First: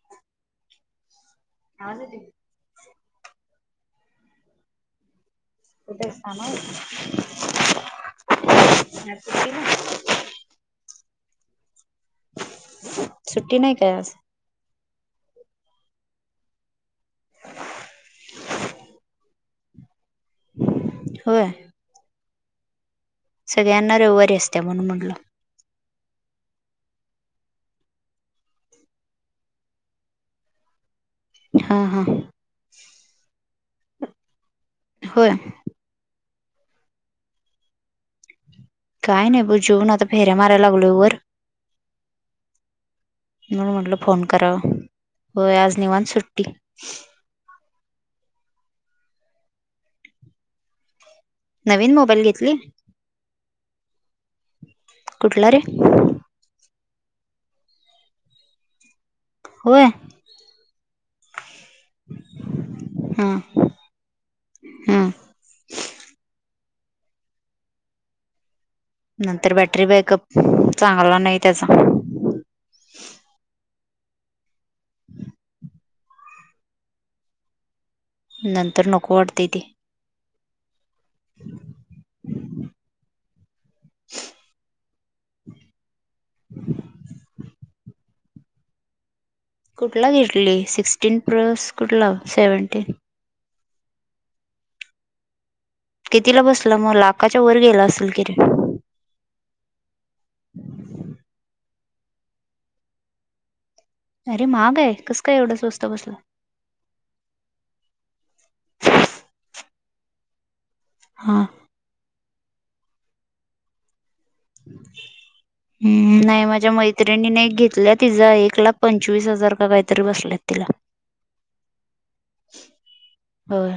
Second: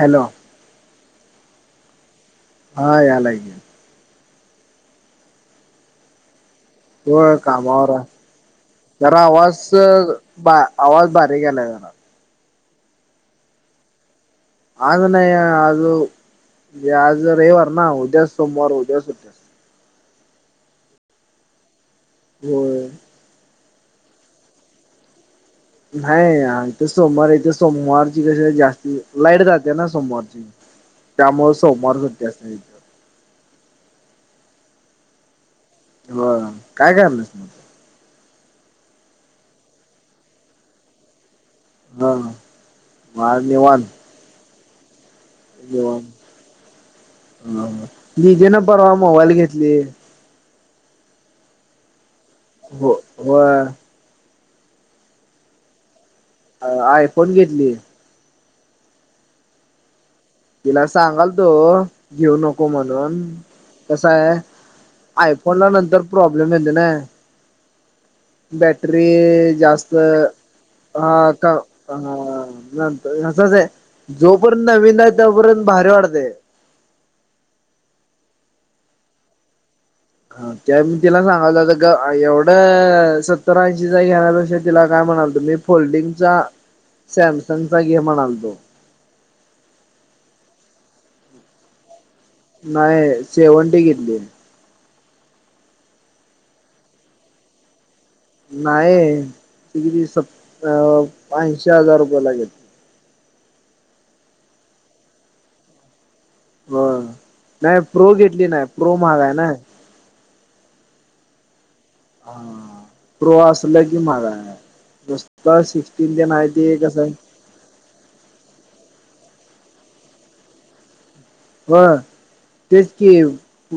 Hello. आले ते. हा याएलाय की. कुठेस कामावर. होय कामावर ये, आज जरा सुट्टी ना? आवाज- आवाज बारीक यायलाय जरा. सुट्टी नाही काय आज? आज नाही आज म्हणजे आज रविवार ना उद्या सोमवार उद्या सुट्टी. असते होय. होय. सगळ्यांना रविवारी असते म्हणून म्हटलं. नाही इथ सोमवार इथे सोमवारची कशी जास्ती लाईट जाते ना सोमवारची. त्यामुळे हा सोमवार हा सुट्टी असते. इथे होय. होय, काय करायलास मं? काही नाही बघ जेवून आता फेऱ्या मारायला लागलो वर. हा मग आज म्हणून निवांत म्हटलं फोन कराव, होय आज निवांत सुट्टी. [inaudible] दीदी न परवा मोबाईल घेतली. नवीन मोबाईल घेत हो, व्हय. कुठला रे? अ आयफोन घेतली. होय तिला सांगालतो घेऊ नको म्हणून, हा कसाय हा आय फो फोनला नंतर प्रॉब्लेम येतय ना. बॅटरी, नंतर बॅटरी जास्त बॅकअप हा चांगला नाही का त्याचा हा नंतर असंच आहे जोपर्यंत नवीन आहे तोपर्यंत भारी वाटते नंतर नको वाटतय ते. हा त्या मी तिला सांगालं ग, एवढं सत्तर ऐंशीचा घेण्यापेक्षा तिला काय म्हणालतो मी फोल्डिंगचा सॅमसंगचा घे म्हणालतो. कुठला घेेतली, सिक्सटीन प्लस कुठला सेवन नाही, सेवनटी घेतली कितीला बसला मग, लाखाच्या वर गेला असेल कि रे. नाही, ते किती सत्त अ ऐंशी हजार रुपये लागलेत. अरे महाग आहे, कसं काय एवढं स्वस्तं बसला? हो, नाही प्रो घेतली नाय प्रो महाग आहे ना. हा हा, प्रो असला की महागाय. हम्म, नाही माझ्या ते कसं आहे मैत्रिणीने एक घेतला तिचा एक एक लाख पंचवीस हजार का काहीतरी बसल्यात तिला. होय, तेच की होय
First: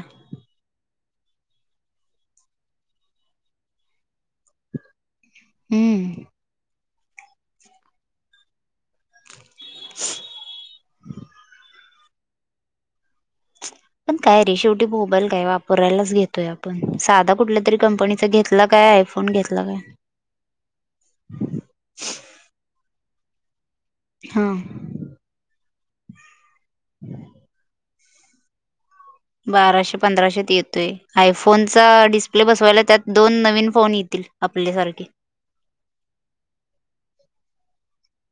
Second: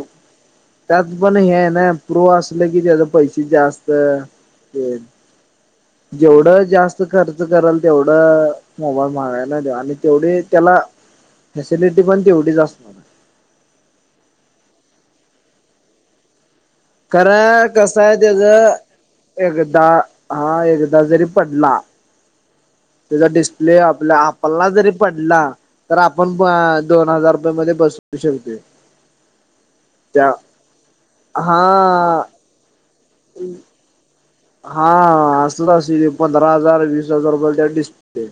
त्यात पण हे ना प्रो असल की त्याचं पैसे जास्त हे हम्म जेवढं जास्त खर्च कराल तेवढं मोबाईल महाग हाय ना तो, आणि तेवढी त्याला फॅसिलिटी पण तेवढीच अस पण काय रे शेवटी मोबाईल काय वापरायलाच घेत तोय आपण साधा कुठल्या खरं तरी कसं आहे कंपनीचा घेतला त्याच काय आयफोन घेतला काय एकदा हा एकदा जरी पडला त्याचा डिस्प्ले, आपल्या हा आपला जरी पडला तर आपण दोन हजार रुपये मध्ये बस विषय हुतंय. बाराशे, पंधराशेत येतोय आयफोनचा हा डिस्प्ले बसवायला त्यात दोन नवीन फोन येतील. हा आपल्यासारखे असत अस पंधरा हजार, वीस हजार रुपये त्या डिस्प्ले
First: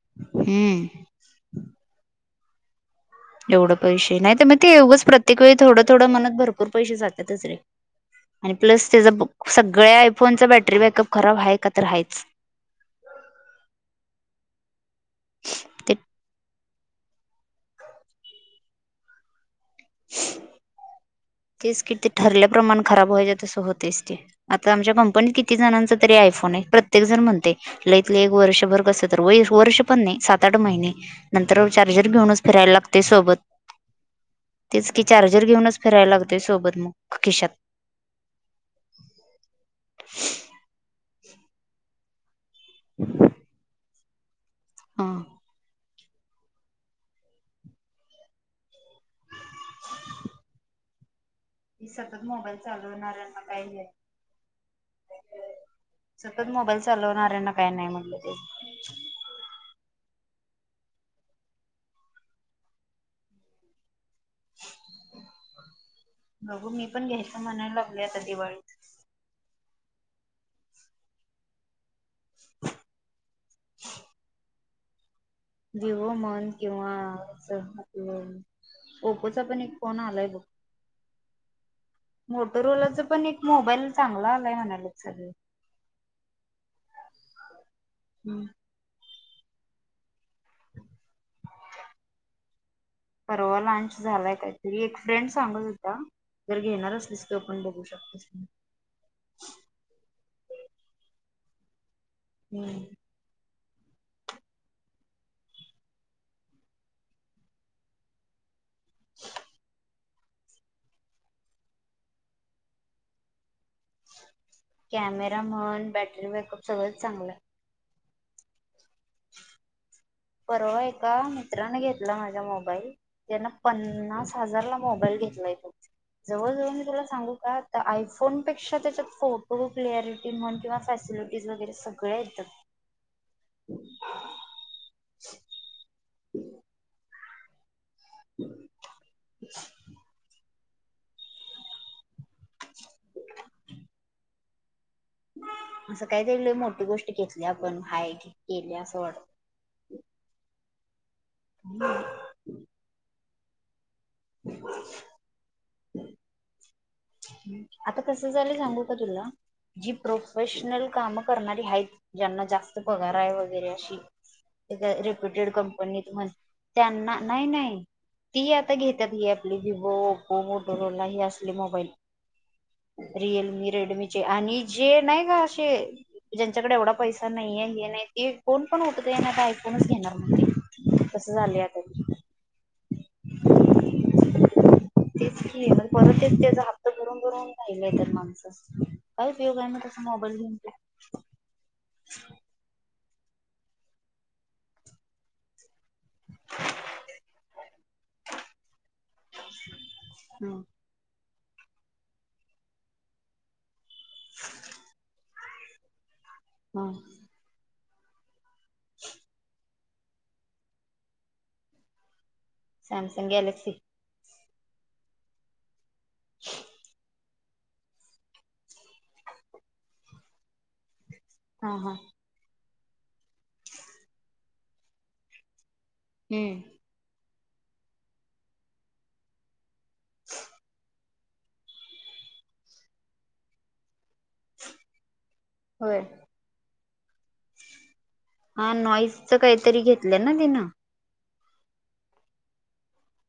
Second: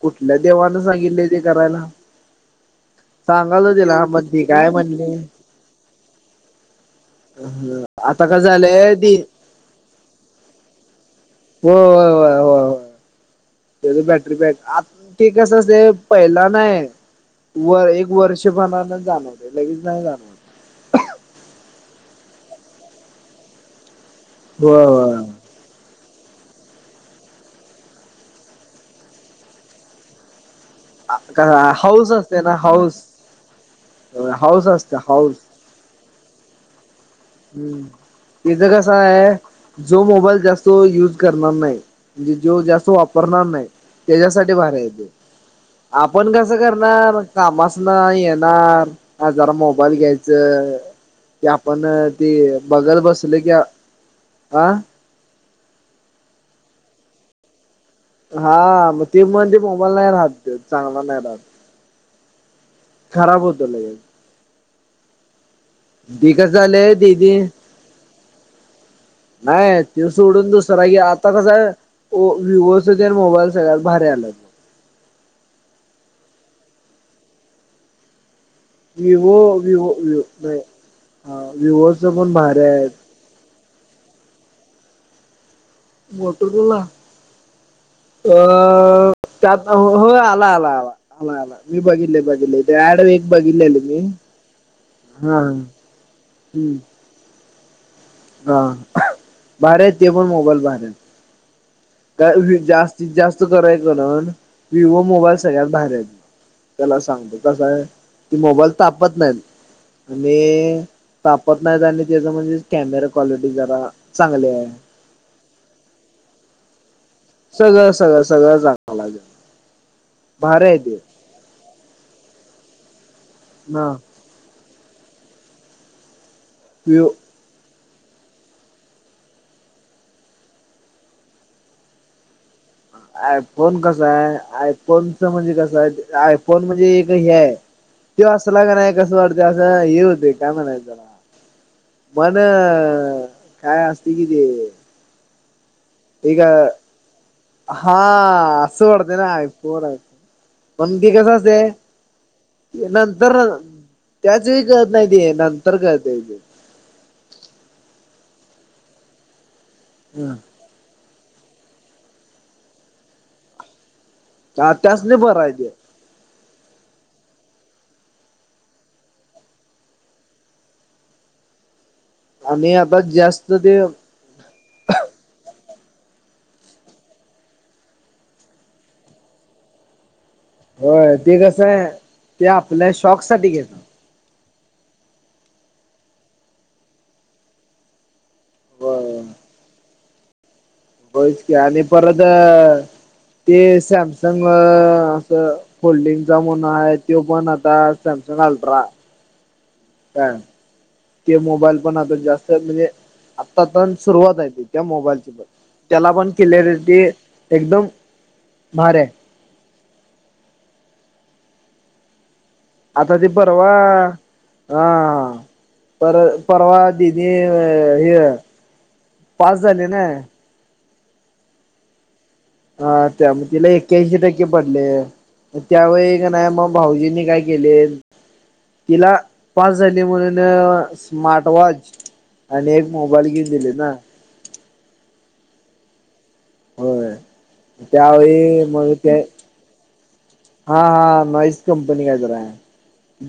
कुठल्या देवान हम्म सांगितलय ते करायला? सांगाल एवढं तिला पैसेे नाही ती तर मग काय ते म्हणली उगच प्रत्येक वेळी थोडं थोडं म्हणत, भरपूर पैसे जात्यातच रे. आता कस आणि प्लस झालंय ती त्याचा सगळ्या आयफोनचा बॅटरी बॅकअप खराब आहे का, हो तर होय आहेच. होय होय होय त्याच बॅटरी बॅक आ. कस ते पहिला नाय? वर एक वर्षपणान जाणवते लगेच नाही जाणवत. तेच किट ते ठरल्याप्रमान खराब व्हायचे, तसं होतेच ते आता होय आमच्या होय कंपनीत किती किती जणांच तरी आयफोन आहे, प्रत्येक जण म्हणते लईत लई एक वर्षभर कसं तर,. वर्ष पण नाही सात आठ महिने नंतर चार्जर हाऊस घेऊनच फिरायला लागतय सोबत होय हाऊस तेच असत की, हाऊस चार्जर घेऊनच फिरायला लागतोय सोबत मग याचा कस हाय, जो मोबाईल जास्त युज करणार नाही म्हणजे जो जास्त वापरणार नाही. तेच्यासाठी बाहेर येत हा आपण कसं करणार कामास न येणार हा जरा मोबाईल घ्यायचं ते आपन सतत ते मोबाईल बघत चालवणाऱ्यांना बसले की, काही सतत मोबाईल चालवणार्यांना काही नाही म्हटलं. ते हा मग ते म्हण ते मोबाईल नाही राहात, चांगला नाही राहात. खराब होतो लगेच. ते कसं बघू, मी झालंय पण दीदी घ्यायचं म्हणाय लागलोय आता दिवाळीत. नाही त्यो सोडून दुसरा घ्या, आता कसं हाय वो विवोच तेन मोबाईल सगळ्यात भारी आल्यात. विवो म्हन किंवा अस आपलं विवो, ओप्पोचा पण एक विवो फोन विवो आलाय बघ. नाही, हा विवोच पण भारी आहेत. मोटोरोलाचा पण एक मोबाईल चांगला आलाय म्हणालेत सगळी. मो टो जुना आ. अ त्यात हो आला, आला, आला, आला, आला. मी बघितलय, बघितलय. डॅड विथ परवा लांच झालाय काय तरी, एक फ्रेंड हा सांगत हम्म होता, जर घेणार असलीस तो पण बघू शकतेस. हा भारी आहेत, ते पण मोबाईल भारी आहेत. कारण जास्तीत जास्त करायच करण, विवो मोबाईल सगळ्यात भारी हायित. चला सांगतो कस हाय, ती मोबाईल तापत नाहीत. आणि तापत नाहीत आणि त्याच म्हणजे कॅमेरा क्वालिटी जरा चांगली हाय. कॅमेरा म्हण, बॅटरी बॅकअप सगळंच चांगलं हाय. सगळं सगळं सगळं सगळ सांगालोय. परवा एका मित्राने घेतला माझा मोबाईल, त्यान ना पन्नास हजारला मोबाईल घेतला, जवळ जवळ मी तुला व्ह्यू सांगु त्यात आता आयफोनपेक्षा त्याच्यात फोटो क्लिॲरिटी म्हण किंवा फॅसिलिटीज वगैरे सगळे येतात. आयफोन कसा हाय, आयफोनच म्हणजे कस हाय, आयफोन म्हणजे एक ते हाय, असला का नाही, कसं वाटत असं हे होतय. काय म्हणायच त्याला, पण काय असते कि ते असं काय एक तरी लई मोठी गोष्ट घेतल्या आपण हाय केली असं वाटत. आय फोन, आय फोन ते कस असतय, नंतर त्याच वेळी कळत नाही ते, नंतर कळतय ते. आता कस झालय सांगू का तुला? जी प्रोफेशनल काम करणारी हायीत, ज्यांना जास्त पगार हाय वगैरे अशी एका त्यासनी बरं रेप्युटेड आहे ते कंपनीत म्हण, त्यांना नाही, नाही ती आता घेतात ही आपली विवो ओप्पो मोटोरोोला हे असले मोबाईल. आणि आता जास्त रियलमी ते रेडमीचे आणि जे नाही का असे. ज्यांच्याकडे एवढा पैसा नाहीये हे नाही ते फोन पण उचलत ना का आयफोनच घेणार म्हणते, होय तसं ते झाले कसं आता आहे ते आपल्या शॉक साठी घेतले तेच नाही पण परतच त्याचा हात्त भरून भरून राहिलंय तर माणसं, घेतात काय उपयोग आहे ना तस मोबाईल घेऊन. बचक आणि परत ते सॅमसंग असं होल्डिंगचा म्हण आहे तो पण आता सॅमसंग अल्ट्रा [inaudible] का ह ते मोबाईल पण आता म्हणजे आता, आता सुरुवात हे त्या मोबाईलची त्याला पण क्लरिटी ह एकदम मरे.. आता ते सॅमसंग गॅलेक्सी परवा हा पर परवा दि ते हे पास झाले ना, हा. हा.. हा त्या मग तिला एक्क्याऐंशी टक्के पडले त्यावेळी का नाही हम्म मग, भाऊजीनी काय केले तिला पास झाली म्हणून, स्मार्ट वॉच आणि एक मोबाईल घेऊन दिले ना, होय. होय त्यावेळी हा मग ते नॉईसच काहीतरी घेतलं ना तिनं हा, हा नाही. कंपनी काय जरा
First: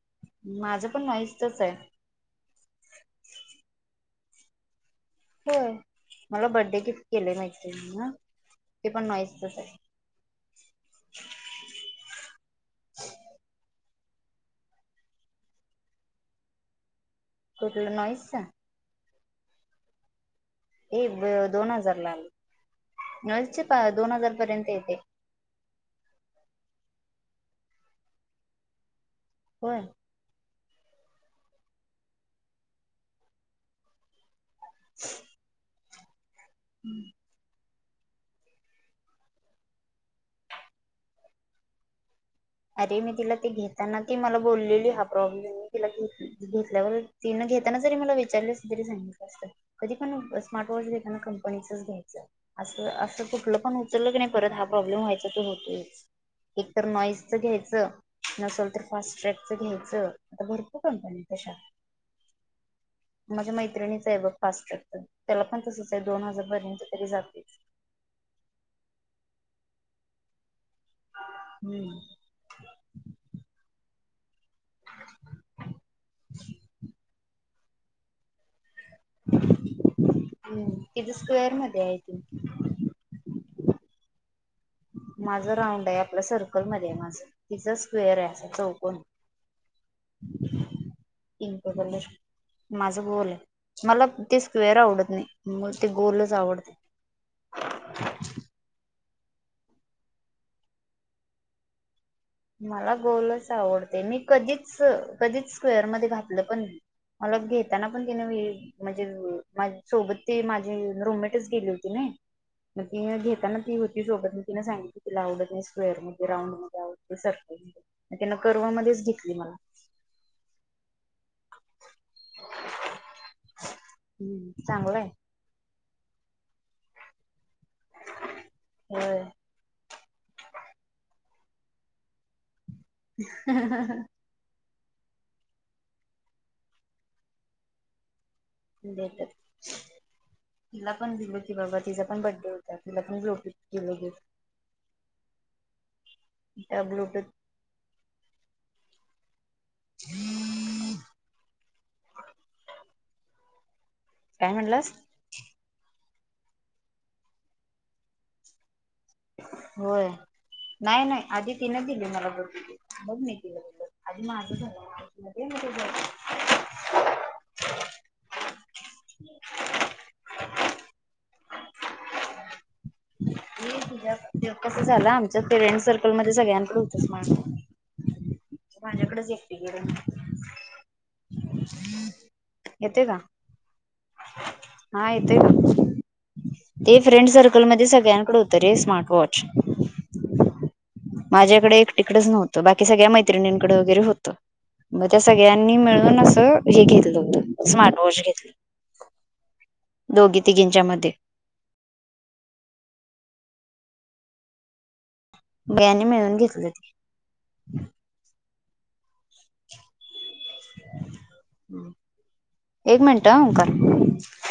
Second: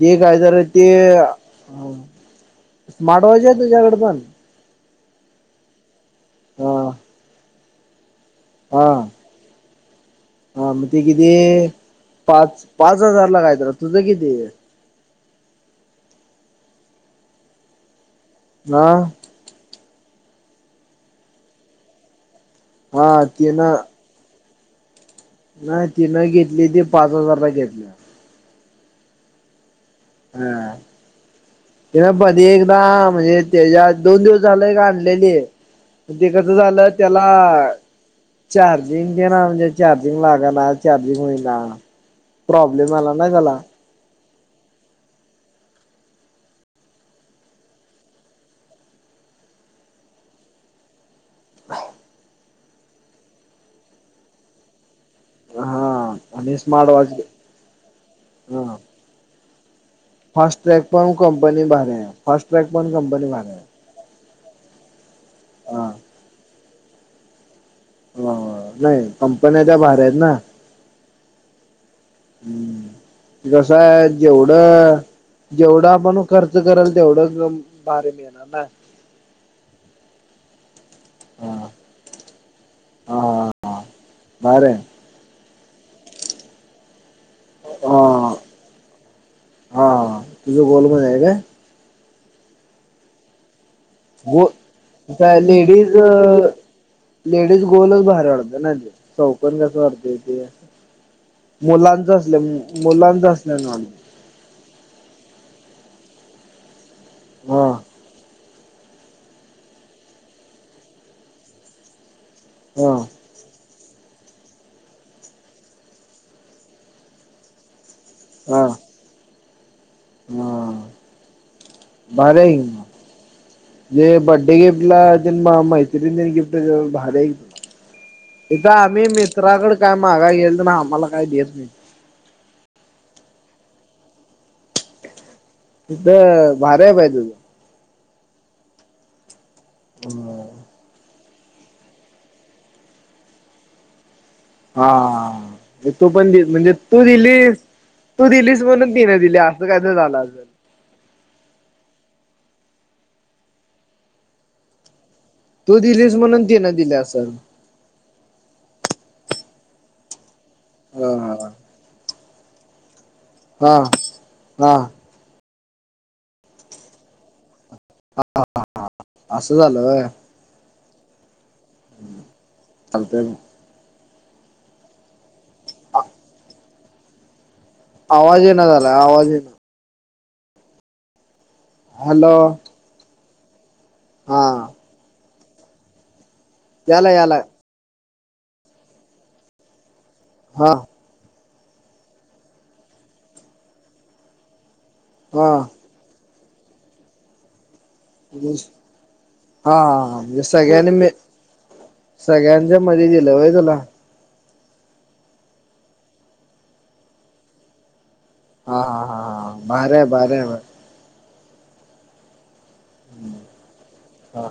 ज काय जरा ते, माझं पण नॉईसचच आहे माडवाज तुयाकडडे पण, होय मला हा बड्डे गिफ्ट केले माते ना हा ते पण माहित नसायचं. हा मग ते किती पाच पाच हजार ला कायत तुझं किती? हे कुठलं नाहीई सा, हा.. हे दोन हजार ला हा नाल चे तिनं दोन हजार पर्यंत येते. नाही तिनं घेतली ती पाच हजार घेतला. होय.. हा ते पधी एकदा म्हणजे, त्याच्यात दोन दिवस झालय का आणलेलीण ते कसं झालं त्याला, चार्जिंग ज ना म्हणजे चार्जिंग लागा ना चार्जिंग होई ना, अरे मी तिला ते त्याला घेत. त्यांना ती मला बोललेली हा प्रॉब्लेम आहे. तिला घेत घेतल्यावर घेताना जरी मला विचारली असली तरी सांगितल. कधी पण स्मार्ट वॉच. कंपनीच घ्यायच अस अस कुठ पण उतलं की नाही, परत हा प्रॉब्लेम व्हायचा त होतो हा आणि एक तर स्मार्ट वॉच नॉईस, घ्यायच नसल तर फास् ट्रॅकचं घ्यायचं. आता फस्ट भरपूर ट्रॅक पण तशा कंपनी भारी फस् ट्रॅक पण कंपनी भारी आहे. पास करत्यात त्याला पण हा तसच आहे दोन हजारपर्यंत तरी जाते. हो नाही कंपन्या त्या भारी आहेत ना, [unintelligible] हम्म कसं हाय जेवढ, जेवढा आपण खर्च करल तेवढं भारी मिळणार ना, हम्म किती स्क्वेअर मध्ये आहे. हा हा भारी आहे. माझं राऊंड आहे आपल्या सर्कलमध्ये माझ तिचं स्क्वेअर आहे हा असं चौकण. हा तुझं गोल मध्ये आहे काय. पिंक कलर माझं गोल आहे. मला ते गो स्क्वेर आवडत काय नाही, ते लेडीज गोलच आवडतं ‌. लेडीज गोलच भारी वाटत नाय ते चौकन कसं वाटतेय ते, मुलांच असल्या मला मुलांच गोलच असल्या वाणी वाटतंय आवडते मी कधीच कधीच स्क्वेअर मध्ये घातलं पण मला हा घेताना पण तिने व म्हणजे माझी सोबत ती माझी रूममेटच गेली होती ना, मग हा ती घेताना ती होती सोबत मी ति सांगितली तिला आवडत नाही स्क्वेअर म राऊंड मध्ये आवडत. ते सर्कल हा कर्व मध्येच घेतली मला. हा भारी आहे की म्हणजे बड्डे चांगलं आहे गिफ्टला- मैत्रिण गिफ्ट देतात म भारी आहे की, इथ आम्ही होय मित्राकड काय मागाय गेल तर ना आम्हाला काय देत नाही. हा हा हा इथं भारी आहे बाय तुझ. देत्यात हा [inaudible] तिला पण दिल की बाबा तिचा पण बड्डे होता तिला पण [unintelligible] दिलो की हा तू पण म्हणजे त्या तू ब्लूटूथ दिलीस तू दिलीस म्हणून तिनं दिली. अस काय तर झालं असलं. [inaudible] काय म्हणलास. तू दिलीस म्हणून तिनं दिली असलं. होय नाही हा नाही आधी तिने दिली मला बघ मग मी. दिल हा हा आणि माझं हा झालं आ मग [inaudible] हा हा हा अस झालं वय. चालतंय मग ते कस झालं आमच्या फ्रेंड सर्कल मध्ये सगळ्यांकडे होतंच स्मार्ट आवाज येईना झालाय आवाज माझ्याकडच येईना एकटी कड नव्हतं हॅलो! येतोय का हा हा येतोय का? ते यालाय फ्रेंड यालाय सर्कलमध्ये सगळ्यांकडे होतं रे स्मार्ट वॉच. हा माझ्याकडे एकटिकडच नवत बाकी सगळ्या मैत्रिणींकडें वगैरे होतं. मग त्या हा हा सगळ्यांनी मिळून असं हे घेतलं होत स्मार्ट वॉच. घेतलं हा हा दोघी म्हणजे तिघींच्या सगळ्यांनी मध्ये. मिळून सगळ्यांच्या मध्ये दिल होय तुला. सगळ्यांनी मिळून घेतलं ते, हा हा हा हा भारी हाय भारी हाय एक मिनट हा ओमकार. हा